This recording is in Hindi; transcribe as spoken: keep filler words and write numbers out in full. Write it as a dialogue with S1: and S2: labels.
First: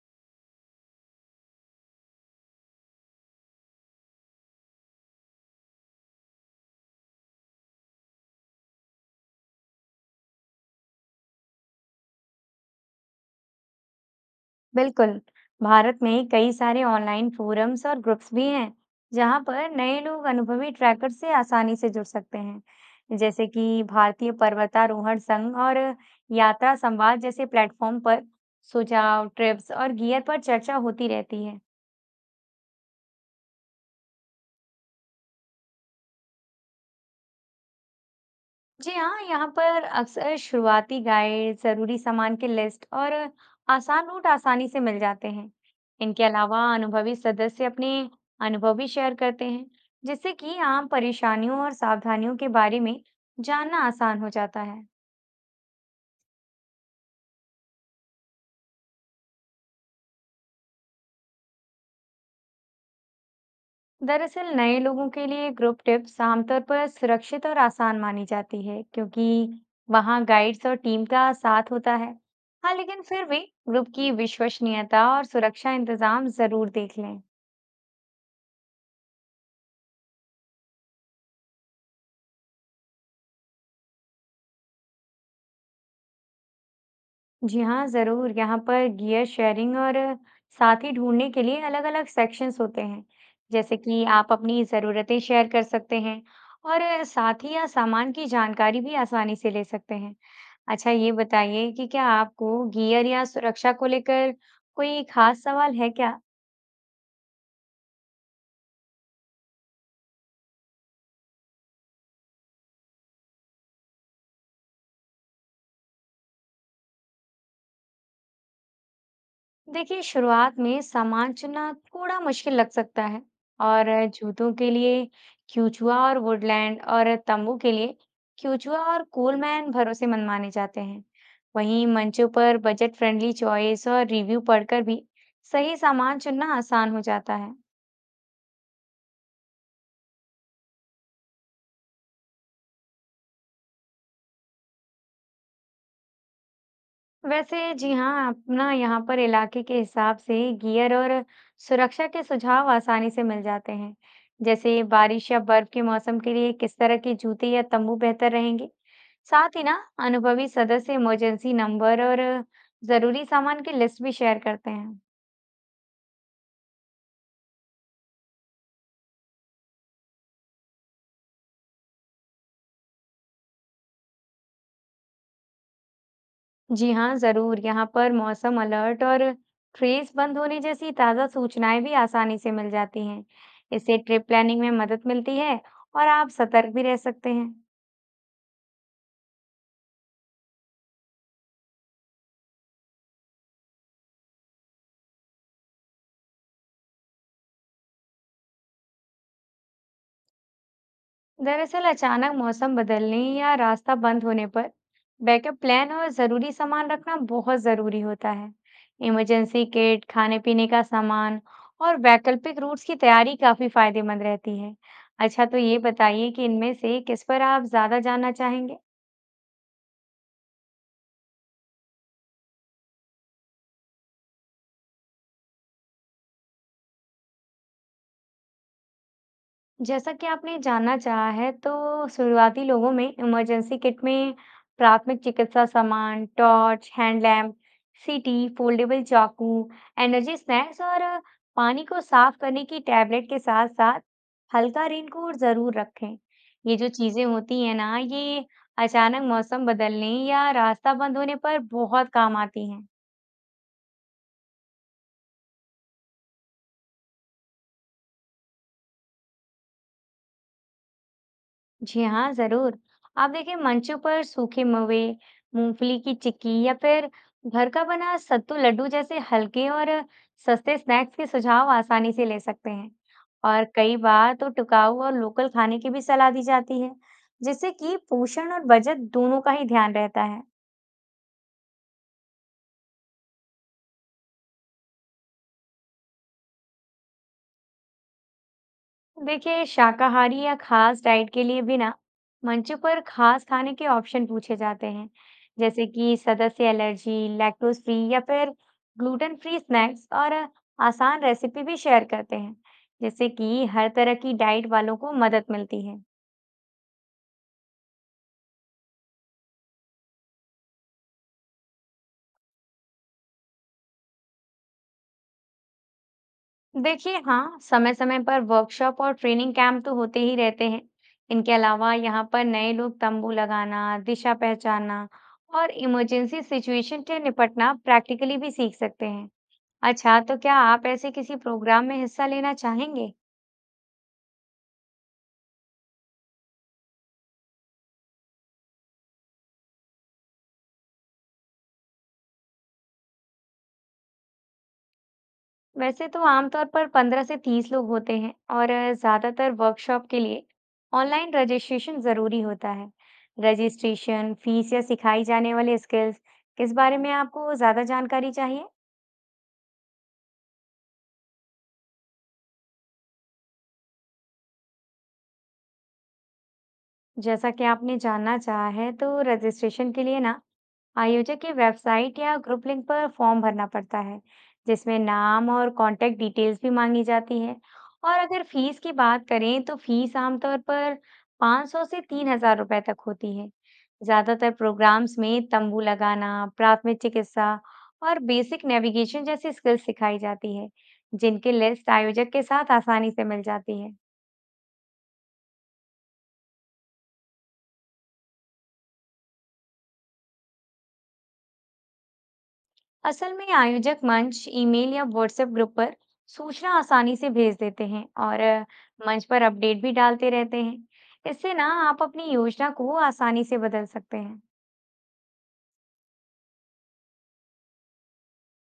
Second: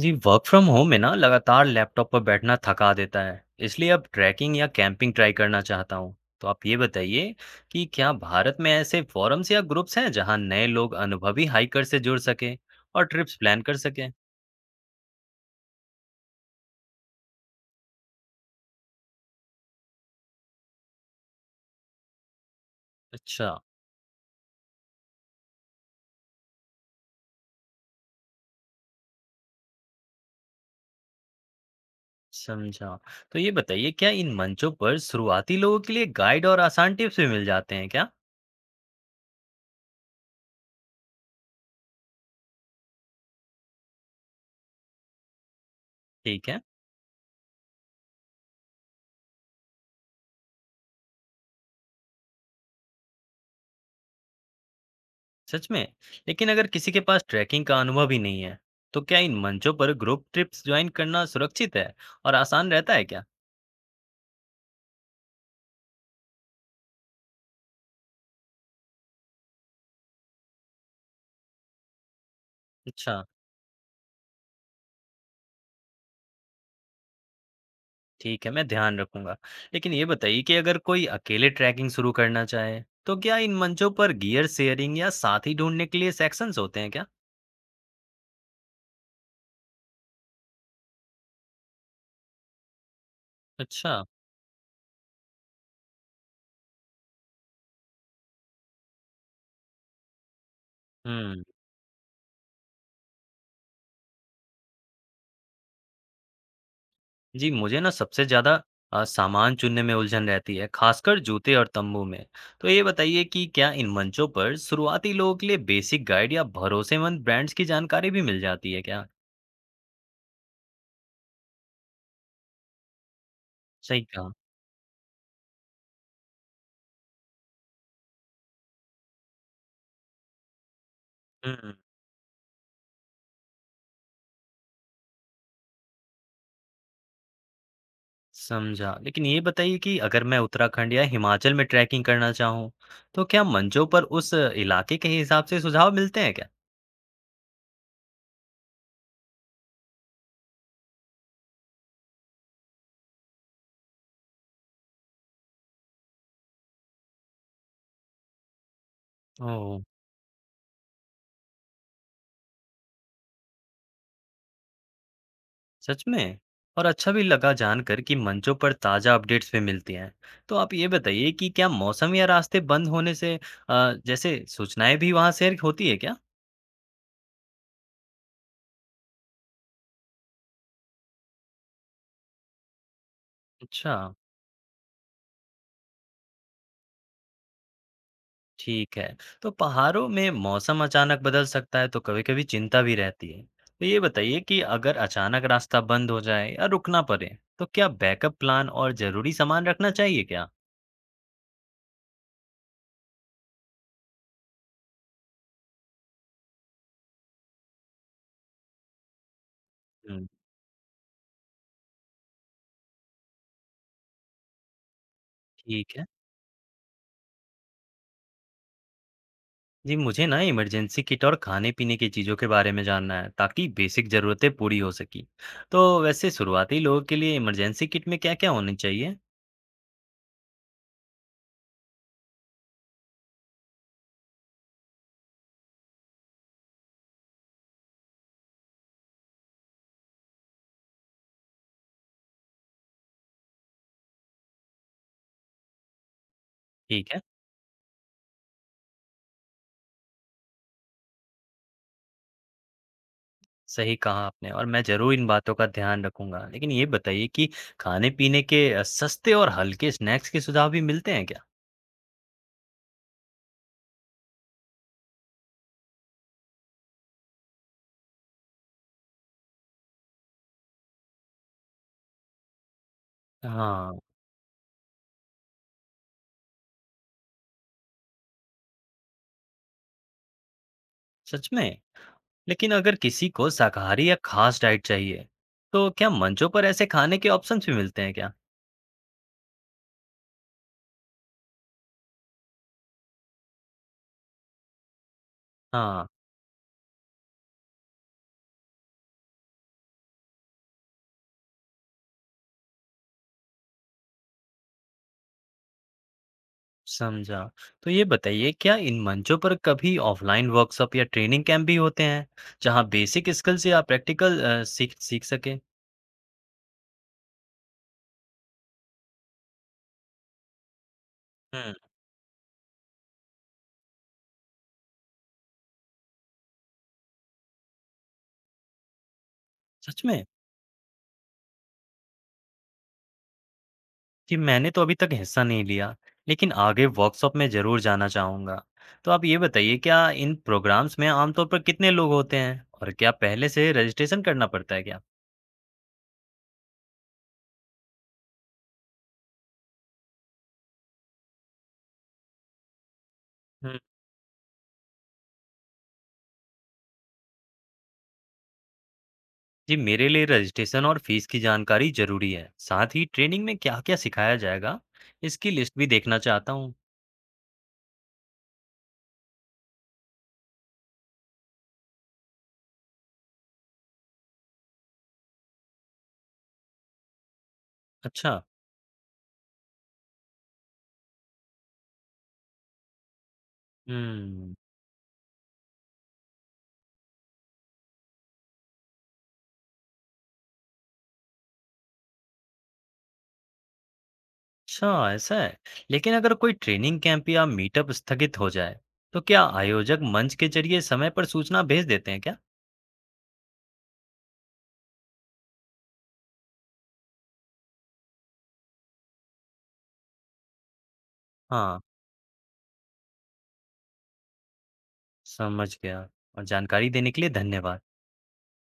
S1: जी, वर्क फ्रॉम होम में ना लगातार लैपटॉप पर बैठना थका देता है। इसलिए अब ट्रैकिंग या कैंपिंग ट्राई करना चाहता हूँ। तो आप ये बताइए कि क्या भारत में ऐसे फोरम्स या ग्रुप्स हैं जहाँ नए लोग अनुभवी हाइकर से जुड़ सकें और ट्रिप्स प्लान कर सकें।
S2: बिल्कुल। भारत में कई सारे ऑनलाइन फोरम्स और ग्रुप्स भी हैं जहां पर नए लोग अनुभवी ट्रैकर से आसानी से जुड़ सकते हैं, जैसे
S1: अच्छा।
S2: कि भारतीय पर्वतारोहण संघ और यात्रा संवाद जैसे प्लेटफॉर्म पर सुझाव, ट्रिप्स और गियर पर चर्चा होती रहती है।
S1: समझा। तो ये बताइए, क्या इन मंचों पर शुरुआती लोगों के लिए गाइड और आसान टिप्स भी मिल जाते हैं क्या?
S2: जी हाँ, यहाँ पर अक्सर शुरुआती गाइड, जरूरी सामान की लिस्ट और आसान रूट आसानी से मिल जाते हैं। इनके
S1: ठीक है।
S2: अलावा अनुभवी सदस्य अपने अनुभव भी शेयर करते हैं, जिससे कि आम परेशानियों और सावधानियों के बारे में जानना आसान हो जाता है।
S1: सच में? लेकिन अगर किसी के पास ट्रैकिंग का अनुभव ही नहीं है, तो क्या इन मंचों पर ग्रुप ट्रिप्स ज्वाइन करना सुरक्षित है और आसान रहता है क्या?
S2: दरअसल नए लोगों के लिए ग्रुप टिप्स आमतौर पर सुरक्षित और आसान मानी जाती है, क्योंकि वहाँ गाइड्स और टीम का साथ होता है। हाँ, लेकिन
S1: अच्छा,
S2: फिर भी ग्रुप की विश्वसनीयता और सुरक्षा इंतजाम जरूर देख लें।
S1: ठीक है, मैं ध्यान रखूँगा। लेकिन ये बताइए कि अगर कोई अकेले ट्रैकिंग शुरू करना चाहे, तो क्या इन मंचों पर गियर शेयरिंग या साथी ढूँढने के लिए सेक्शंस होते हैं क्या?
S2: जी हाँ, ज़रूर। यहाँ पर गियर शेयरिंग और साथी ढूँढने के लिए अलग-अलग सेक्शंस होते हैं। जैसे
S1: अच्छा,
S2: कि आप अपनी ज़रूरतें शेयर कर सकते हैं और साथी या सामान की जानकारी भी आसानी से ले सकते हैं। अच्छा, ये
S1: हुँ।
S2: बताइए कि क्या आपको गियर या सुरक्षा को लेकर कोई खास सवाल है क्या?
S1: जी, मुझे ना सबसे ज़्यादा अ, सामान चुनने में उलझन रहती है, खासकर जूते और तम्बू में। तो ये बताइए कि क्या इन मंचों पर शुरुआती लोगों के लिए बेसिक गाइड या भरोसेमंद ब्रांड्स की जानकारी भी मिल जाती है क्या?
S2: देखिए, शुरुआत में सामान चुनना थोड़ा मुश्किल लग सकता है, और
S1: सही कहा।
S2: जूतों के लिए क्यूचुआ और वुडलैंड और तंबू के लिए क्यूचुआ और कोलमैन भरोसेमंद माने जाते हैं।
S1: हुँ।
S2: वहीं मंचों पर बजट फ्रेंडली चॉइस और रिव्यू पढ़कर भी सही सामान चुनना आसान हो जाता है।
S1: समझा। लेकिन ये बताइए कि अगर मैं उत्तराखंड या हिमाचल में ट्रैकिंग करना चाहूँ, तो क्या मंचों पर उस इलाके के हिसाब से सुझाव मिलते हैं क्या?
S2: वैसे जी हाँ, आप ना यहाँ पर इलाके के हिसाब से गियर और सुरक्षा के सुझाव आसानी से मिल जाते हैं। जैसे बारिश या बर्फ के मौसम के लिए किस तरह के जूते या तंबू बेहतर रहेंगे। साथ ही ना
S1: ओह!
S2: अनुभवी सदस्य इमरजेंसी नंबर और जरूरी सामान की लिस्ट भी शेयर करते हैं।
S1: सच में? और अच्छा भी लगा जानकर कि मंचों पर ताज़ा अपडेट्स भी मिलती हैं। तो आप ये बताइए कि क्या मौसम या रास्ते बंद होने से अ, जैसे सूचनाएँ भी वहाँ शेयर होती है क्या?
S2: जी हाँ, जरूर, यहाँ पर मौसम अलर्ट और ट्रेस बंद होने जैसी ताज़ा सूचनाएं भी आसानी से मिल जाती हैं।
S1: अच्छा।
S2: इससे ट्रिप प्लानिंग में मदद मिलती है और आप सतर्क भी रह सकते हैं।
S1: ठीक है। तो पहाड़ों में मौसम अचानक बदल सकता है, तो कभी-कभी चिंता भी रहती है। तो ये बताइए कि अगर अचानक रास्ता बंद हो जाए या रुकना पड़े, तो क्या बैकअप प्लान और ज़रूरी सामान रखना चाहिए क्या?
S2: दरअसल अचानक मौसम बदलने या रास्ता बंद होने पर बैकअप प्लान और ज़रूरी सामान रखना बहुत ज़रूरी होता है। इमरजेंसी किट,
S1: हुँ,
S2: खाने-पीने का सामान और वैकल्पिक रूट्स की तैयारी काफ़ी फायदेमंद रहती है। अच्छा, तो ये
S1: ठीक है।
S2: बताइए कि इनमें से किस पर आप ज़्यादा जानना चाहेंगे?
S1: जी, मुझे ना इमरजेंसी किट और खाने-पीने की चीज़ों के बारे में जानना है, ताकि बेसिक ज़रूरतें पूरी हो सकें। तो वैसे शुरुआती लोगों के लिए इमरजेंसी किट में क्या-क्या होनी चाहिए?
S2: जैसा कि आपने जानना चाहा है, तो शुरुआती लोगों में इमरजेंसी किट में प्राथमिक चिकित्सा सामान, टॉर्च, हैंड लैम्प, सीटी, फोल्डेबल चाकू, एनर्जी स्नैक्स और पानी को साफ करने की टैबलेट के साथ साथ हल्का रेनकोट जरूर रखें। ये जो
S1: ठीक है।
S2: चीजें होती हैं ना, ये अचानक मौसम बदलने या रास्ता बंद होने पर बहुत काम आती हैं।
S1: सही कहा आपने, और मैं ज़रूर इन बातों का ध्यान रखूँगा। लेकिन ये बताइए कि खाने-पीने के अ, सस्ते और हल्के स्नैक्स के सुझाव भी मिलते हैं क्या?
S2: जी हाँ, ज़रूर। आप देखिए, मंचों पर सूखे मवे, मूँगफली की चिक्की या फिर घर का बना सत्तू लड्डू जैसे हल्के और सस्ते स्नैक्स के सुझाव आसानी से ले सकते हैं। और
S1: हाँ,
S2: कई बार तो टिकाऊ और लोकल खाने की भी सलाह दी जाती है, जिससे कि पोषण और बजट दोनों का ही ध्यान रहता है।
S1: सच में? लेकिन अगर किसी को शाकाहारी या ख़ास डाइट चाहिए, तो क्या मंचों पर ऐसे खाने के ऑप्शंस भी मिलते हैं क्या?
S2: देखिए, शाकाहारी या खास डाइट के लिए भी ना मंच पर खास खाने के ऑप्शन पूछे जाते हैं। जैसे
S1: हाँ,
S2: कि सदस्य एलर्जी, लैक्टोज फ्री या फिर ग्लूटेन फ्री स्नैक्स और आसान रेसिपी भी शेयर करते हैं, जिससे कि हर तरह की डाइट वालों को मदद मिलती है।
S1: समझा। तो ये बताइए, क्या इन मंचों पर कभी ऑफ़लाइन वर्कशॉप या ट्रेनिंग कैंप भी होते हैं, जहाँ बेसिक स्किल्स या प्रैक्टिकल अ, सीख सीख सकें?
S2: देखिए, हाँ, समय समय पर वर्कशॉप और ट्रेनिंग कैंप तो होते ही रहते हैं। इनके
S1: हुँ,
S2: अलावा यहाँ पर नए लोग तंबू लगाना, दिशा पहचानना और इमरजेंसी सिचुएशन से निपटना प्रैक्टिकली भी सीख सकते हैं।
S1: सच
S2: अच्छा,
S1: में?
S2: तो क्या आप ऐसे किसी प्रोग्राम में हिस्सा लेना चाहेंगे?
S1: जी, मैंने तो अभी तक हिस्सा नहीं लिया, लेकिन आगे वर्कशॉप में ज़रूर जाना चाहूँगा। तो आप ये बताइए, क्या इन प्रोग्राम्स में आमतौर पर कितने लोग होते हैं? और क्या पहले से रजिस्ट्रेशन करना पड़ता है क्या?
S2: वैसे तो आमतौर पर पंद्रह से तीस लोग होते हैं और ज़्यादातर वर्कशॉप के लिए ऑनलाइन रजिस्ट्रेशन ज़रूरी होता है।
S1: हम्म,
S2: रजिस्ट्रेशन, फीस या सिखाई जाने वाली स्किल्स, किस बारे में आपको ज़्यादा जानकारी चाहिए?
S1: जी, मेरे लिए रजिस्ट्रेशन और फीस की जानकारी ज़रूरी है। साथ ही ट्रेनिंग में क्या-क्या सिखाया जाएगा, इसकी लिस्ट भी देखना चाहता हूँ।
S2: जैसा कि आपने जानना चाहा है, तो रजिस्ट्रेशन के लिए ना आयोजक की वेबसाइट या ग्रुप लिंक पर फॉर्म भरना पड़ता है, जिसमें नाम और कांटेक्ट डिटेल्स भी मांगी जाती है। और
S1: अच्छा,
S2: अगर फीस की बात करें, तो फीस आमतौर पर पाँच सौ से तीन हज़ार रुपए तक होती है। ज्यादातर
S1: हम्म,
S2: प्रोग्राम्स में तंबू लगाना, प्राथमिक चिकित्सा और बेसिक नेविगेशन जैसी स्किल्स सिखाई जाती है, जिनकी लिस्ट आयोजक के साथ आसानी से मिल जाती है।
S1: अच्छा ऐसा है। लेकिन अगर कोई ट्रेनिंग कैंप या मीटअप स्थगित हो जाए, तो क्या आयोजक मंच के जरिए समय पर सूचना भेज देते हैं क्या?
S2: असल में आयोजक मंच, ईमेल या व्हाट्सएप ग्रुप पर सूचना आसानी से भेज देते हैं और अ, मंच पर अपडेट भी डालते रहते हैं। इससे ना
S1: हाँ।
S2: आप अपनी योजना को आसानी से बदल सकते हैं।
S1: समझ गया, और जानकारी देने के लिए धन्यवाद।